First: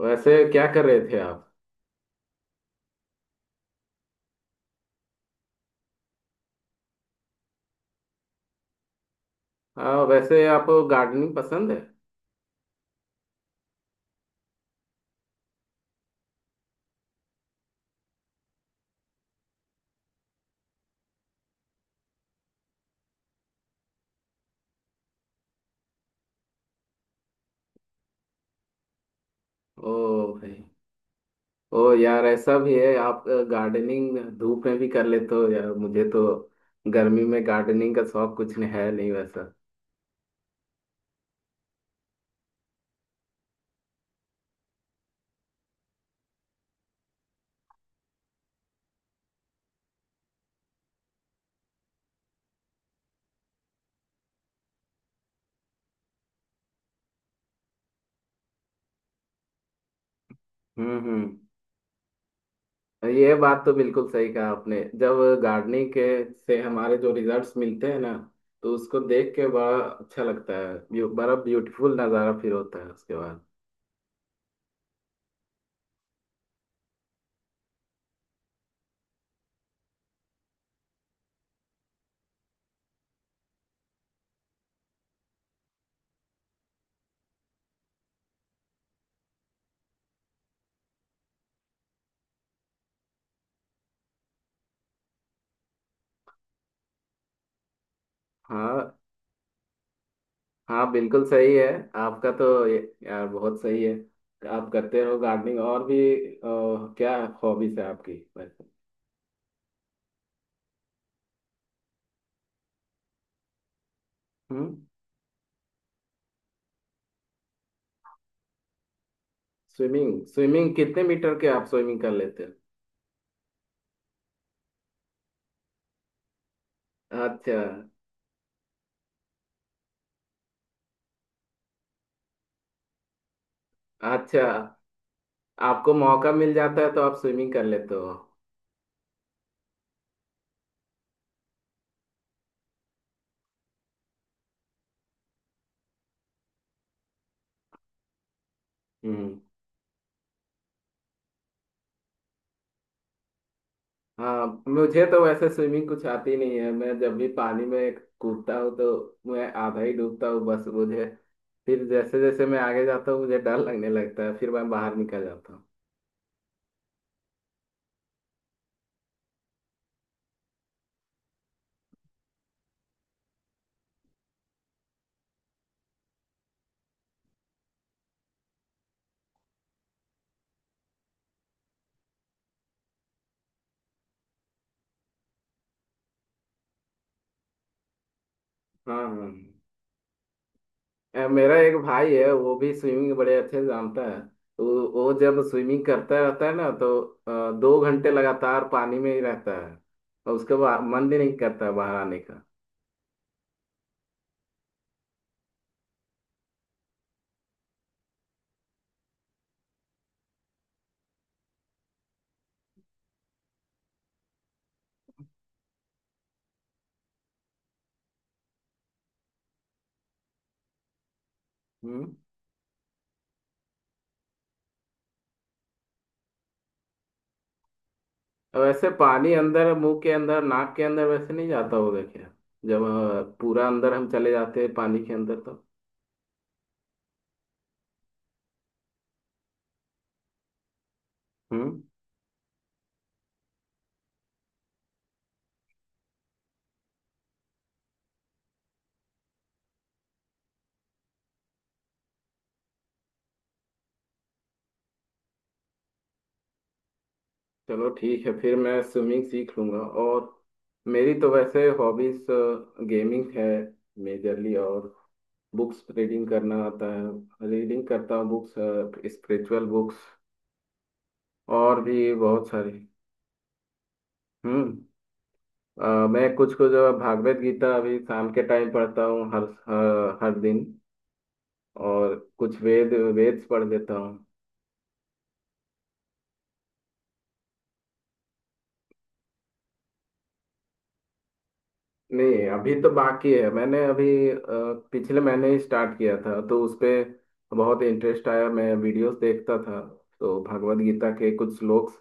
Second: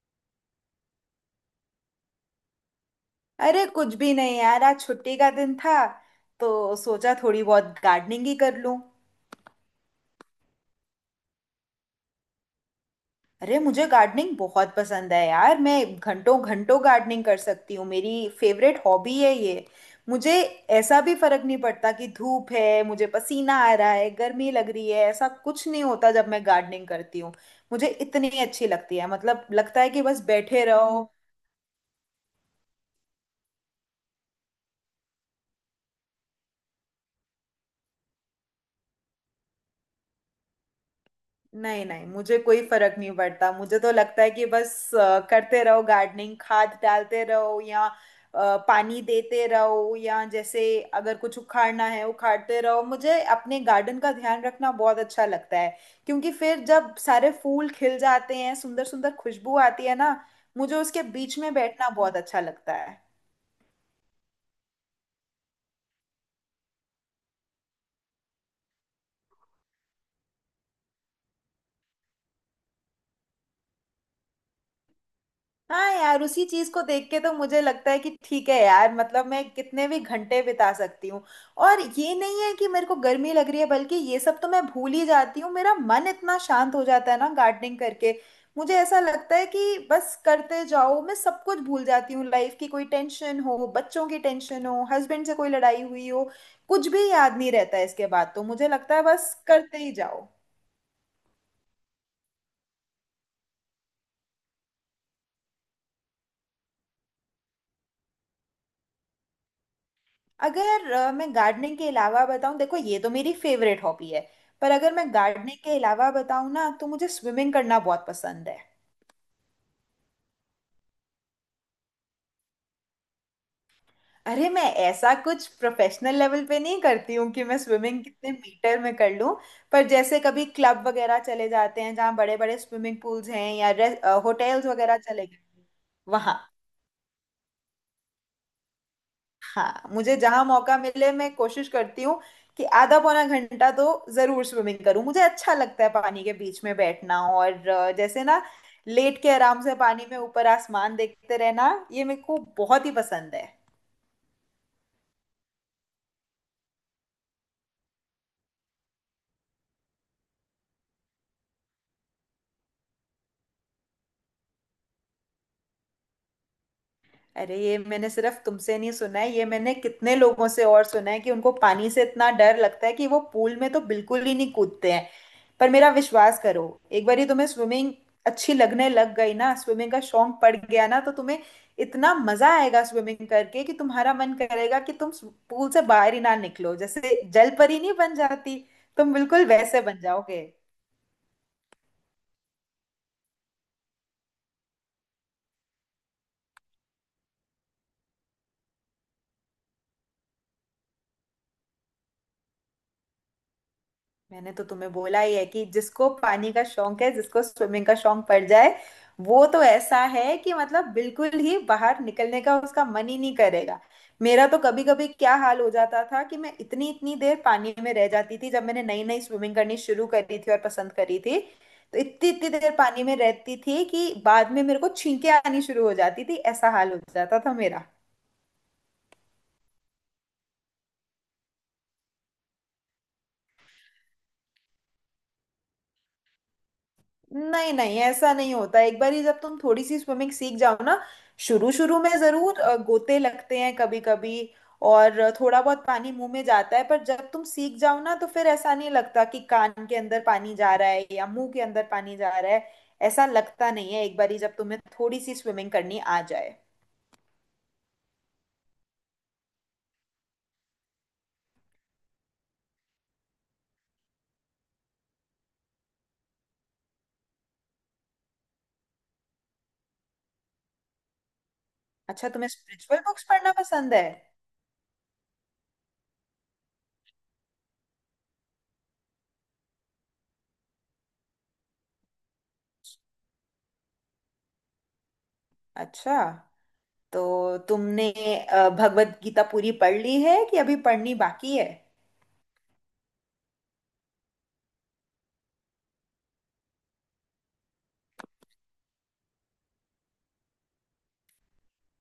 वैसे क्या कर रहे थे आप। अरे कुछ भी नहीं यार, आज छुट्टी का दिन था, तो सोचा थोड़ी बहुत गार्डनिंग ही कर लूं। हाँ, वैसे आपको गार्डनिंग पसंद है। अरे, मुझे गार्डनिंग बहुत पसंद है यार। मैं घंटों घंटों गार्डनिंग कर सकती हूँ। मेरी फेवरेट हॉबी है ये। मुझे ऐसा भी फर्क नहीं पड़ता कि धूप है, मुझे पसीना आ रहा है, गर्मी लग रही है, ऐसा कुछ नहीं होता जब मैं गार्डनिंग करती हूँ। मुझे इतनी अच्छी लगती है, मतलब लगता है ओ कि बस भाई, बैठे रहो। ओ यार, ऐसा भी है आप गार्डनिंग धूप में भी कर लेते हो। यार मुझे तो गर्मी में गार्डनिंग का शौक कुछ नहीं है, नहीं वैसा। नहीं नहीं, मुझे कोई फर्क नहीं पड़ता। मुझे तो लगता है कि बस करते रहो गार्डनिंग, खाद डालते रहो या पानी देते रहो, या जैसे अगर कुछ उखाड़ना है उखाड़ते रहो। मुझे अपने गार्डन का ध्यान रखना बहुत अच्छा लगता है, क्योंकि फिर जब सारे फूल खिल जाते हैं, सुंदर सुंदर खुशबू आती है ना, मुझे उसके हम्म। बीच में बैठना बहुत अच्छा लगता है। ये बात तो बिल्कुल सही कहा आपने, जब गार्डनिंग के से हमारे जो रिजल्ट्स मिलते हैं ना, तो उसको देख के बड़ा अच्छा लगता है। बड़ा ब्यूटीफुल नज़ारा फिर होता है उसके बाद। हाँ यार, उसी चीज को देख के तो मुझे लगता है कि ठीक है यार, मतलब मैं कितने भी घंटे बिता सकती हूँ। और ये नहीं है कि मेरे को गर्मी लग रही है, बल्कि ये सब तो मैं भूल ही जाती हूँ। मेरा मन इतना शांत हो जाता है ना गार्डनिंग करके। मुझे ऐसा लगता है कि बस करते जाओ, मैं सब कुछ भूल जाती हूँ। लाइफ की कोई टेंशन हो, बच्चों की टेंशन हो, हस्बैंड से कोई लड़ाई हुई हो, कुछ भी याद नहीं रहता है इसके बाद। तो मुझे लगता हाँ, है बस करते ही जाओ। हाँ बिल्कुल सही है। आपका तो यार बहुत सही है। आप करते हो गार्डनिंग और भी, क्या हॉबीज है आपकी वैसे। अगर मैं गार्डनिंग के अलावा बताऊं, देखो ये तो मेरी फेवरेट हॉबी है। हम्म। पर अगर मैं गार्डनिंग के अलावा बताऊं ना, तो मुझे स्विमिंग करना बहुत पसंद है। स्विमिंग, स्विमिंग कितने मीटर के आप स्विमिंग कर लेते अरे मैं ऐसा कुछ प्रोफेशनल लेवल पे नहीं करती हो। हूँ कि मैं अच्छा, स्विमिंग कितने मीटर में कर लूँ। पर जैसे कभी क्लब वगैरह चले जाते हैं जहाँ बड़े बड़े स्विमिंग पूल्स हैं, या अच्छा होटल्स वगैरह चले गए आपको मौका वहां। मिल जाता है तो आप स्विमिंग कर लेते हो। हाँ, मुझे जहां मौका मिले मैं कोशिश करती हूँ कि आधा पौना घंटा तो जरूर स्विमिंग करूँ। मुझे अच्छा लगता है पानी के बीच में बैठना, और जैसे ना लेट के हम्म। आराम से पानी में ऊपर आसमान देखते रहना, ये मेरे को बहुत ही पसंद है। हाँ मुझे तो वैसे स्विमिंग कुछ आती नहीं है। मैं जब भी पानी में कूदता हूँ तो मैं आधा ही डूबता हूँ, बस मुझे फिर जैसे जैसे मैं आगे जाता हूँ मुझे डर लगने लगता है, फिर मैं बाहर निकल जाता हूँ। अरे ये मैंने सिर्फ तुमसे नहीं सुना है, ये मैंने कितने लोगों से और सुना है कि उनको पानी से इतना डर लगता है कि वो पूल में तो बिल्कुल ही नहीं कूदते हैं। पर मेरा विश्वास करो, एक बार तुम्हें स्विमिंग अच्छी लगने लग गई ना, स्विमिंग का शौक पड़ गया ना, तो तुम्हें इतना मजा आएगा स्विमिंग करके कि तुम्हारा मन करेगा कि तुम पूल से बाहर ही ना निकलो। जैसे जल परी नहीं बन जाती, हाँ तुम हाँ। बिल्कुल वैसे बन जाओगे। मेरा एक भाई है, वो भी स्विमिंग बड़े अच्छे से जानता है। वो जब स्विमिंग करता रहता है ना, तो 2 घंटे लगातार पानी में ही रहता है। और उसके बाद मन भी नहीं करता है बाहर आने का। मैंने तो तुम्हें बोला ही है कि जिसको पानी का शौक है, जिसको स्विमिंग का शौक पड़ जाए, वो तो ऐसा है कि मतलब बिल्कुल ही बाहर निकलने का उसका मन ही नहीं करेगा। मेरा तो कभी कभी क्या हाल हो जाता था कि मैं इतनी इतनी देर पानी में रह जाती थी जब मैंने नई नई स्विमिंग करनी शुरू करी थी और पसंद करी थी। तो हम्म। इतनी इतनी देर पानी में रहती थी कि बाद में मेरे को छींके आनी शुरू हो जाती थी, ऐसा हाल हो जाता था मेरा। और वैसे पानी अंदर, मुंह के अंदर, नाक के अंदर वैसे नहीं जाता होगा क्या, जब पूरा अंदर हम चले जाते हैं पानी के अंदर तो। नहीं नहीं, ऐसा नहीं होता। एक बार ही जब तुम थोड़ी सी स्विमिंग सीख जाओ ना, शुरू हम्म। शुरू में जरूर गोते लगते हैं कभी कभी, और थोड़ा बहुत पानी मुंह में जाता है। पर जब तुम सीख जाओ ना, तो फिर ऐसा नहीं लगता कि कान के अंदर पानी जा रहा है या मुंह के अंदर पानी जा रहा है। ऐसा लगता नहीं है एक बार ही जब तुम्हें थोड़ी सी स्विमिंग करनी आ जाए। चलो ठीक है, फिर मैं स्विमिंग सीख लूंगा। और मेरी तो वैसे हॉबीज गेमिंग है मेजरली। और बुक्स रीडिंग करना आता है, रीडिंग करता हूँ बुक्स, स्पिरिचुअल बुक्स और भी अच्छा, तुम्हें बहुत सारी। स्पिरिचुअल बुक्स पढ़ना पसंद है? हम्म। मैं कुछ कुछ भागवत गीता अभी शाम के टाइम पढ़ता हूँ, हर हर हर दिन। और कुछ वेद्स पढ़ लेता हूँ। अच्छा, तो तुमने भगवत गीता पूरी पढ़ ली है कि अभी पढ़नी बाकी है? नहीं, अभी तो बाकी है। मैंने अभी पिछले महीने ही स्टार्ट किया था, तो उस पे बहुत इंटरेस्ट आया। मैं वीडियोस देखता था तो भगवद गीता के कुछ श्लोक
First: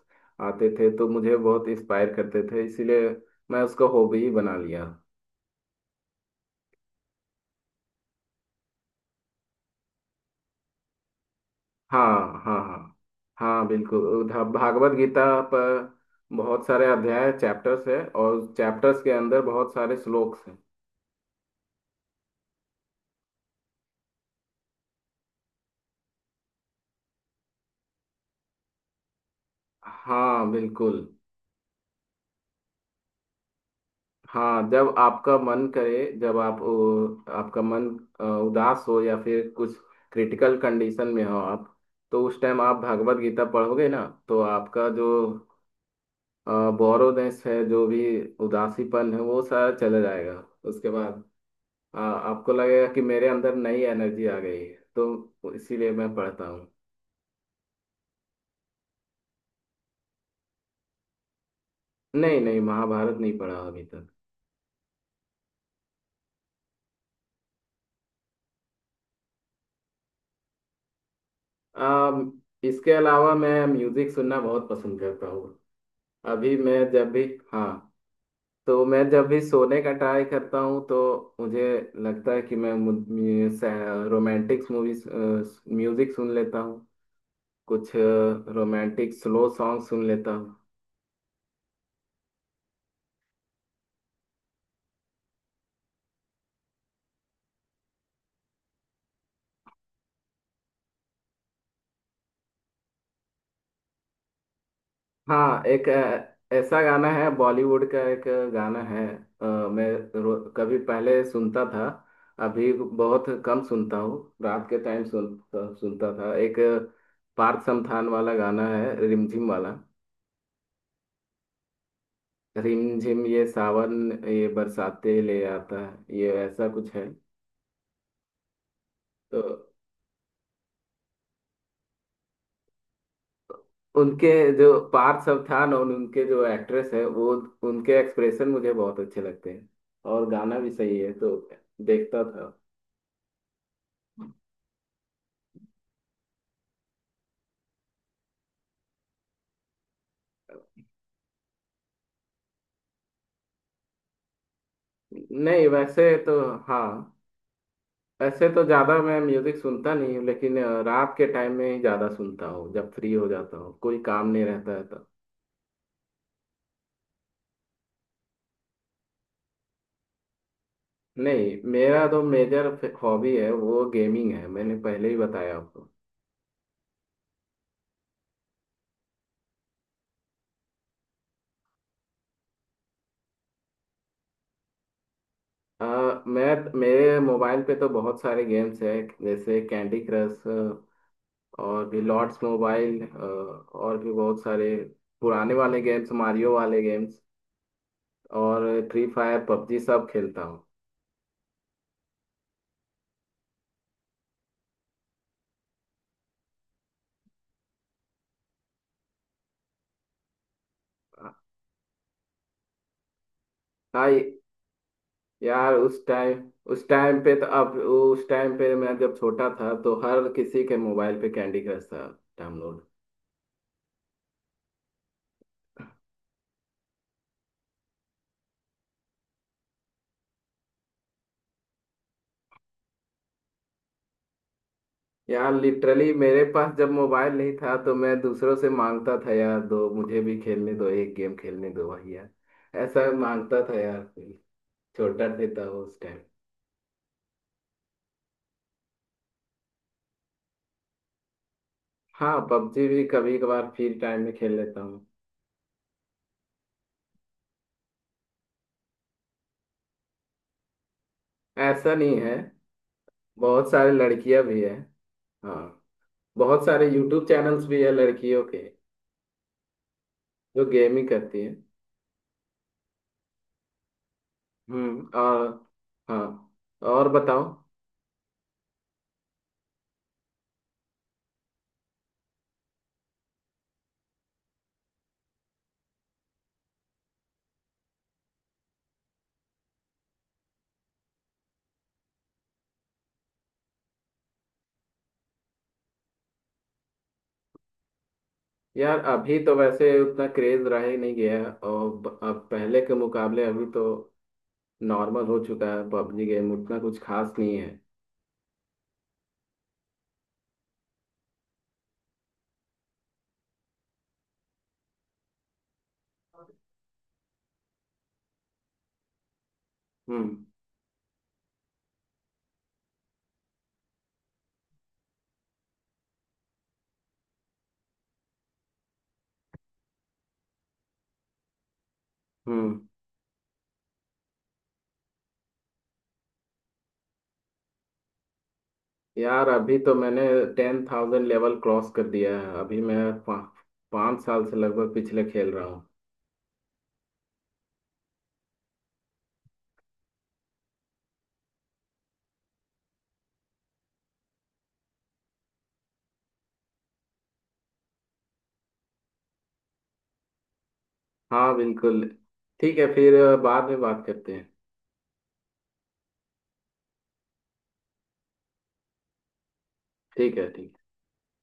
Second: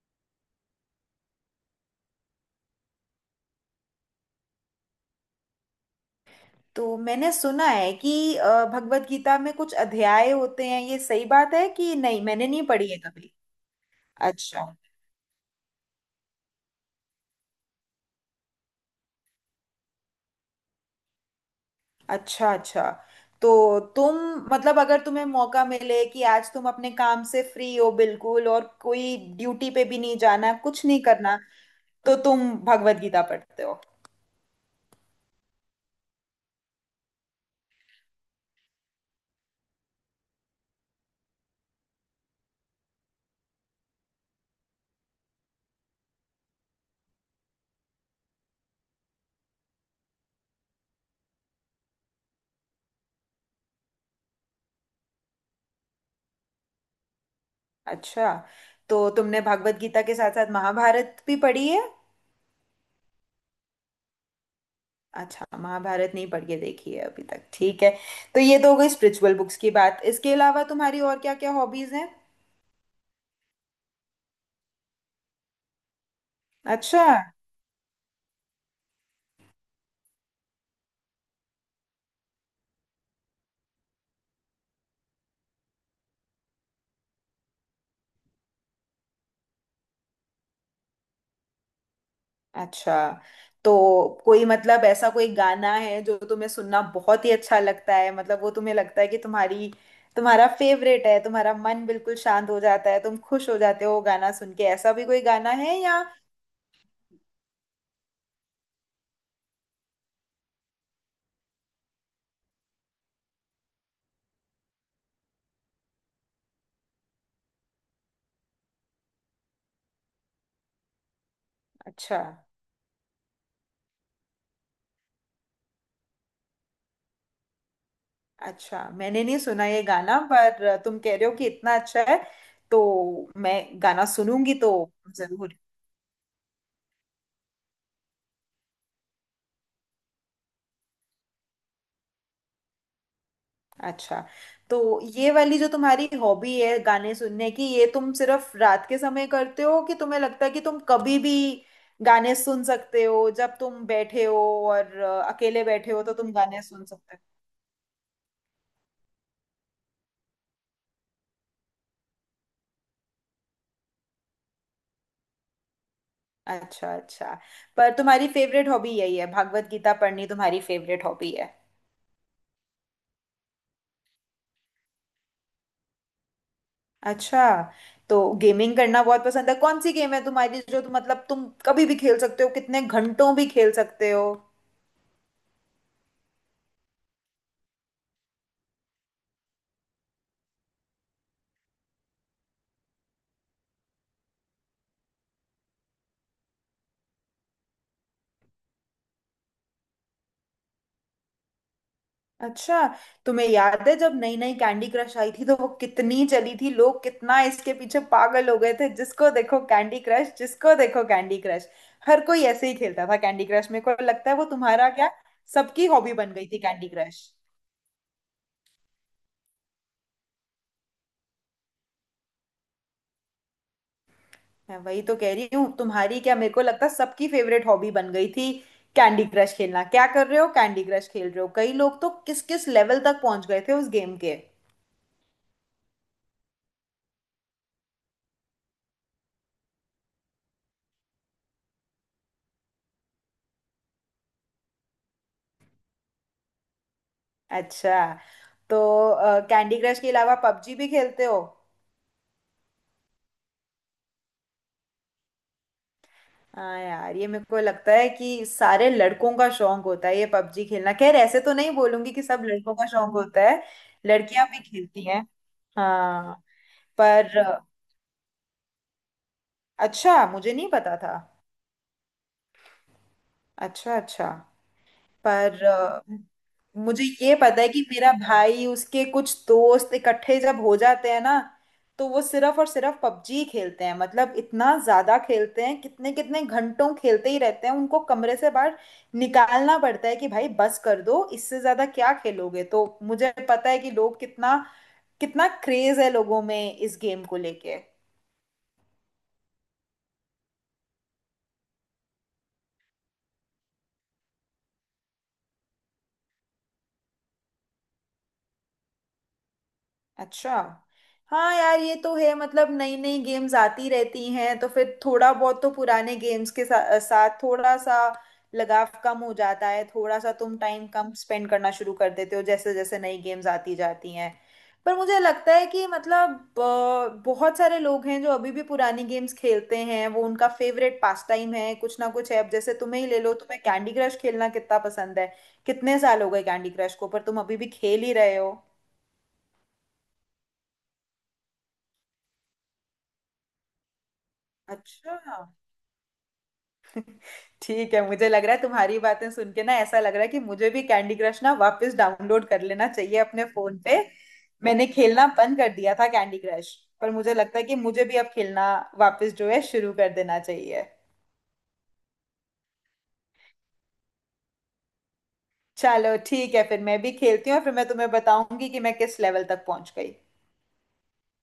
आते थे, तो मुझे बहुत इंस्पायर करते थे, इसीलिए मैं उसको हॉबी ही बना लिया। तो मैंने सुना है कि भगवत गीता में कुछ अध्याय होते हैं, ये सही बात है कि हाँ, नहीं? मैंने हाँ नहीं पढ़ी हाँ। है कभी। हाँ बिल्कुल, अच्छा, भागवत गीता पर बहुत सारे अध्याय चैप्टर्स है, और चैप्टर्स के अंदर बहुत सारे श्लोक्स हैं। अच्छा। अच्छा, तो तुम, मतलब अगर तुम्हें मौका मिले कि आज तुम अपने काम से फ्री हो बिल्कुल, और कोई ड्यूटी पे भी नहीं हाँ जाना, कुछ बिल्कुल। नहीं करना, तो तुम भगवत गीता पढ़ते हो? हाँ जब आपका मन करे, जब आप, आपका मन उदास हो या फिर कुछ क्रिटिकल कंडीशन में हो आप, तो उस टाइम आप भागवत गीता पढ़ोगे ना, तो आपका जो बोरोनेस है, जो भी उदासीपन है, वो सारा चला जाएगा। उसके बाद आपको लगेगा कि मेरे अंदर नई एनर्जी आ गई है, तो इसीलिए मैं पढ़ता हूँ। अच्छा, तो तुमने भगवत गीता के साथ साथ महाभारत भी पढ़ी है? नहीं नहीं, महाभारत नहीं पढ़ा अभी तक। अच्छा, महाभारत नहीं पढ़ के देखी है अभी तक, ठीक है। तो ये तो हो गई स्पिरिचुअल बुक्स की बात, इसके अलावा तुम्हारी और क्या क्या हॉबीज हैं? अ, इसके अलावा मैं म्यूजिक सुनना बहुत पसंद करता हूँ। अभी मैं अच्छा, जब भी, हाँ, तो मैं जब भी सोने का ट्राई करता हूँ तो मुझे लगता है कि मैं रोमांटिक मूवीज म्यूजिक सुन लेता हूँ, कुछ रोमांटिक स्लो सॉन्ग सुन लेता हूँ। अच्छा। तो कोई, मतलब ऐसा कोई गाना है जो तुम्हें सुनना बहुत ही अच्छा लगता है, मतलब वो तुम्हें लगता है कि तुम्हारी, तुम्हारा फेवरेट है, तुम्हारा मन बिल्कुल शांत हो जाता है, तुम खुश हो जाते हो वो गाना सुन के, ऐसा भी कोई गाना हाँ है एक, या? ऐसा गाना है, बॉलीवुड का एक गाना है। मैं कभी पहले सुनता था, अभी बहुत कम सुनता हूँ। रात के टाइम सुनता था एक, पार्थ समथान वाला गाना है, रिमझिम वाला। अच्छा, रिम झिम ये सावन, ये बरसाते ले आता है, ये ऐसा कुछ है। अच्छा, मैंने नहीं तो सुना ये गाना, पर तुम कह रहे हो कि इतना अच्छा है तो मैं गाना उनके सुनूंगी, तो जो पार्थ सब जरूर। था ना, उनके जो एक्ट्रेस है वो, उनके एक्सप्रेशन मुझे बहुत अच्छे लगते हैं, और गाना भी सही है तो देखता था। अच्छा, तो ये वाली जो तुम्हारी हॉबी है गाने सुनने की, ये तुम सिर्फ रात के समय करते हो कि तुम्हें लगता है कि तुम कभी भी गाने सुन सकते हो, जब तुम बैठे हो और अकेले नहीं बैठे हो तो वैसे तुम तो, गाने सुन सकते हो? हाँ वैसे तो ज़्यादा मैं म्यूज़िक सुनता नहीं हूँ, लेकिन रात के टाइम में ही ज़्यादा सुनता हूँ, जब फ्री हो जाता हूँ कोई काम नहीं रहता है तो। अच्छा, अच्छा। पर तुम्हारी फेवरेट हॉबी यही है, भागवत गीता पढ़नी तुम्हारी फेवरेट हॉबी है? नहीं, मेरा तो मेजर हॉबी है वो गेमिंग है, मैंने पहले ही बताया आपको। अच्छा, तो गेमिंग करना बहुत पसंद है? कौन सी गेम है तुम्हारी जो तुम, मतलब तुम कभी भी खेल सकते हो, कितने घंटों भी खेल सकते हो? अ, मैं, मेरे मोबाइल पे तो बहुत सारे गेम्स हैं, जैसे कैंडी क्रश, और भी लॉर्ड्स मोबाइल, और भी बहुत सारे पुराने वाले गेम्स, मारियो वाले गेम्स, और फ्री फायर, पबजी सब खेलता हूँ। अच्छा, तुम्हें याद है जब नई नई कैंडी क्रश आई थी तो वो कितनी चली थी, लोग कितना इसके पीछे पागल हो गए थे। जिसको देखो कैंडी क्रश, जिसको देखो कैंडी क्रश, हर कोई ऐसे ही खेलता था कैंडी क्रश। मेरे को हाँ लगता है वो तुम्हारा क्या, यार सबकी उस हॉबी बन टाइम, गई थी उस कैंडी टाइम क्रश। पे तो अब उस टाइम पे मैं जब छोटा था तो हर किसी के मोबाइल पे कैंडी क्रश था डाउनलोड। मैं वही तो कह रही हूँ, तुम्हारी क्या, मेरे को लगता है सबकी फेवरेट हॉबी बन गई थी कैंडी क्रश खेलना। क्या कर रहे हो? कैंडी क्रश खेल रहे हो। कई लोग तो किस किस लेवल तक पहुंच गए थे उस गेम के। यार लिटरली मेरे पास जब मोबाइल नहीं था, तो मैं दूसरों से मांगता था, यार दो मुझे भी खेलने दो, एक गेम खेलने दो भैया, ऐसा मांगता था यार, छोटा देता हूँ उस टाइम। अच्छा, तो कैंडी क्रश के अलावा पबजी भी खेलते हो? हाँ पबजी भी कभी कभार फ्री टाइम में खेल लेता हूँ। हाँ यार, ये मेरे को लगता है कि सारे लड़कों का शौक होता है ये पबजी खेलना। खैर, ऐसे तो नहीं ऐसा बोलूंगी नहीं कि है, सब लड़कों का शौक होता है, बहुत सारे लड़कियां लड़कियां भी भी है। खेलती हैं। हाँ, हाँ। बहुत सारे यूट्यूब पर चैनल्स भी है लड़कियों के अच्छा, मुझे जो नहीं पता गेमिंग था। करती है। अच्छा, अच्छा। और। पर हाँ, मुझे और ये बताओ। पता है कि मेरा भाई उसके कुछ दोस्त इकट्ठे जब हो जाते हैं ना, तो वो सिर्फ और सिर्फ पबजी खेलते हैं। मतलब इतना ज्यादा खेलते हैं, कितने कितने घंटों खेलते ही रहते हैं, उनको कमरे से बाहर निकालना पड़ता है कि भाई बस कर दो, इससे ज्यादा क्या खेलोगे। तो मुझे पता है कि लोग कितना, कितना क्रेज है लोगों में इस गेम को लेके। यार अभी तो वैसे उतना क्रेज रहा ही नहीं गया है, और अब पहले के मुकाबले अभी तो नॉर्मल हो चुका है, पबजी गेम उतना कुछ खास नहीं है। अच्छा। हाँ यार, ये तो है, मतलब नई नई गेम्स आती रहती हैं, तो फिर थोड़ा बहुत तो पुराने गेम्स के साथ थोड़ा सा लगाव कम हो जाता है, थोड़ा सा हम्म तुम टाइम कम स्पेंड करना शुरू कर देते हो जैसे जैसे नई गेम्स आती जाती हैं। पर मुझे लगता है कि मतलब बहुत सारे लोग हैं जो अभी भी पुरानी गेम्स खेलते हैं, वो उनका फेवरेट पास टाइम है। कुछ ना कुछ है, अब जैसे हम्म। तुम्हें ही ले लो, तुम्हें कैंडी क्रश खेलना कितना पसंद है। कितने साल हो गए कैंडी क्रश को, पर तुम अभी भी खेल ही रहे हो। यार अभी तो मैंने 10,000 लेवल क्रॉस कर दिया है। अभी मैं 5 साल से लगभग अच्छा। पिछले खेल रहा हूँ। ठीक है, मुझे लग रहा है तुम्हारी बातें सुन के ना, ऐसा लग रहा है कि मुझे भी कैंडी क्रश ना वापस डाउनलोड कर लेना चाहिए अपने फोन पे। मैंने खेलना बंद कर दिया था कैंडी क्रश, पर मुझे लगता है कि मुझे भी अब खेलना वापस जो है शुरू कर देना चाहिए। हाँ बिल्कुल, ठीक है फिर, बाद में बात करते हैं। चलो ठीक है, फिर मैं भी खेलती हूँ और फिर मैं तुम्हें बताऊंगी कि मैं किस लेवल तक पहुंच गई। ठीक है, ठीक।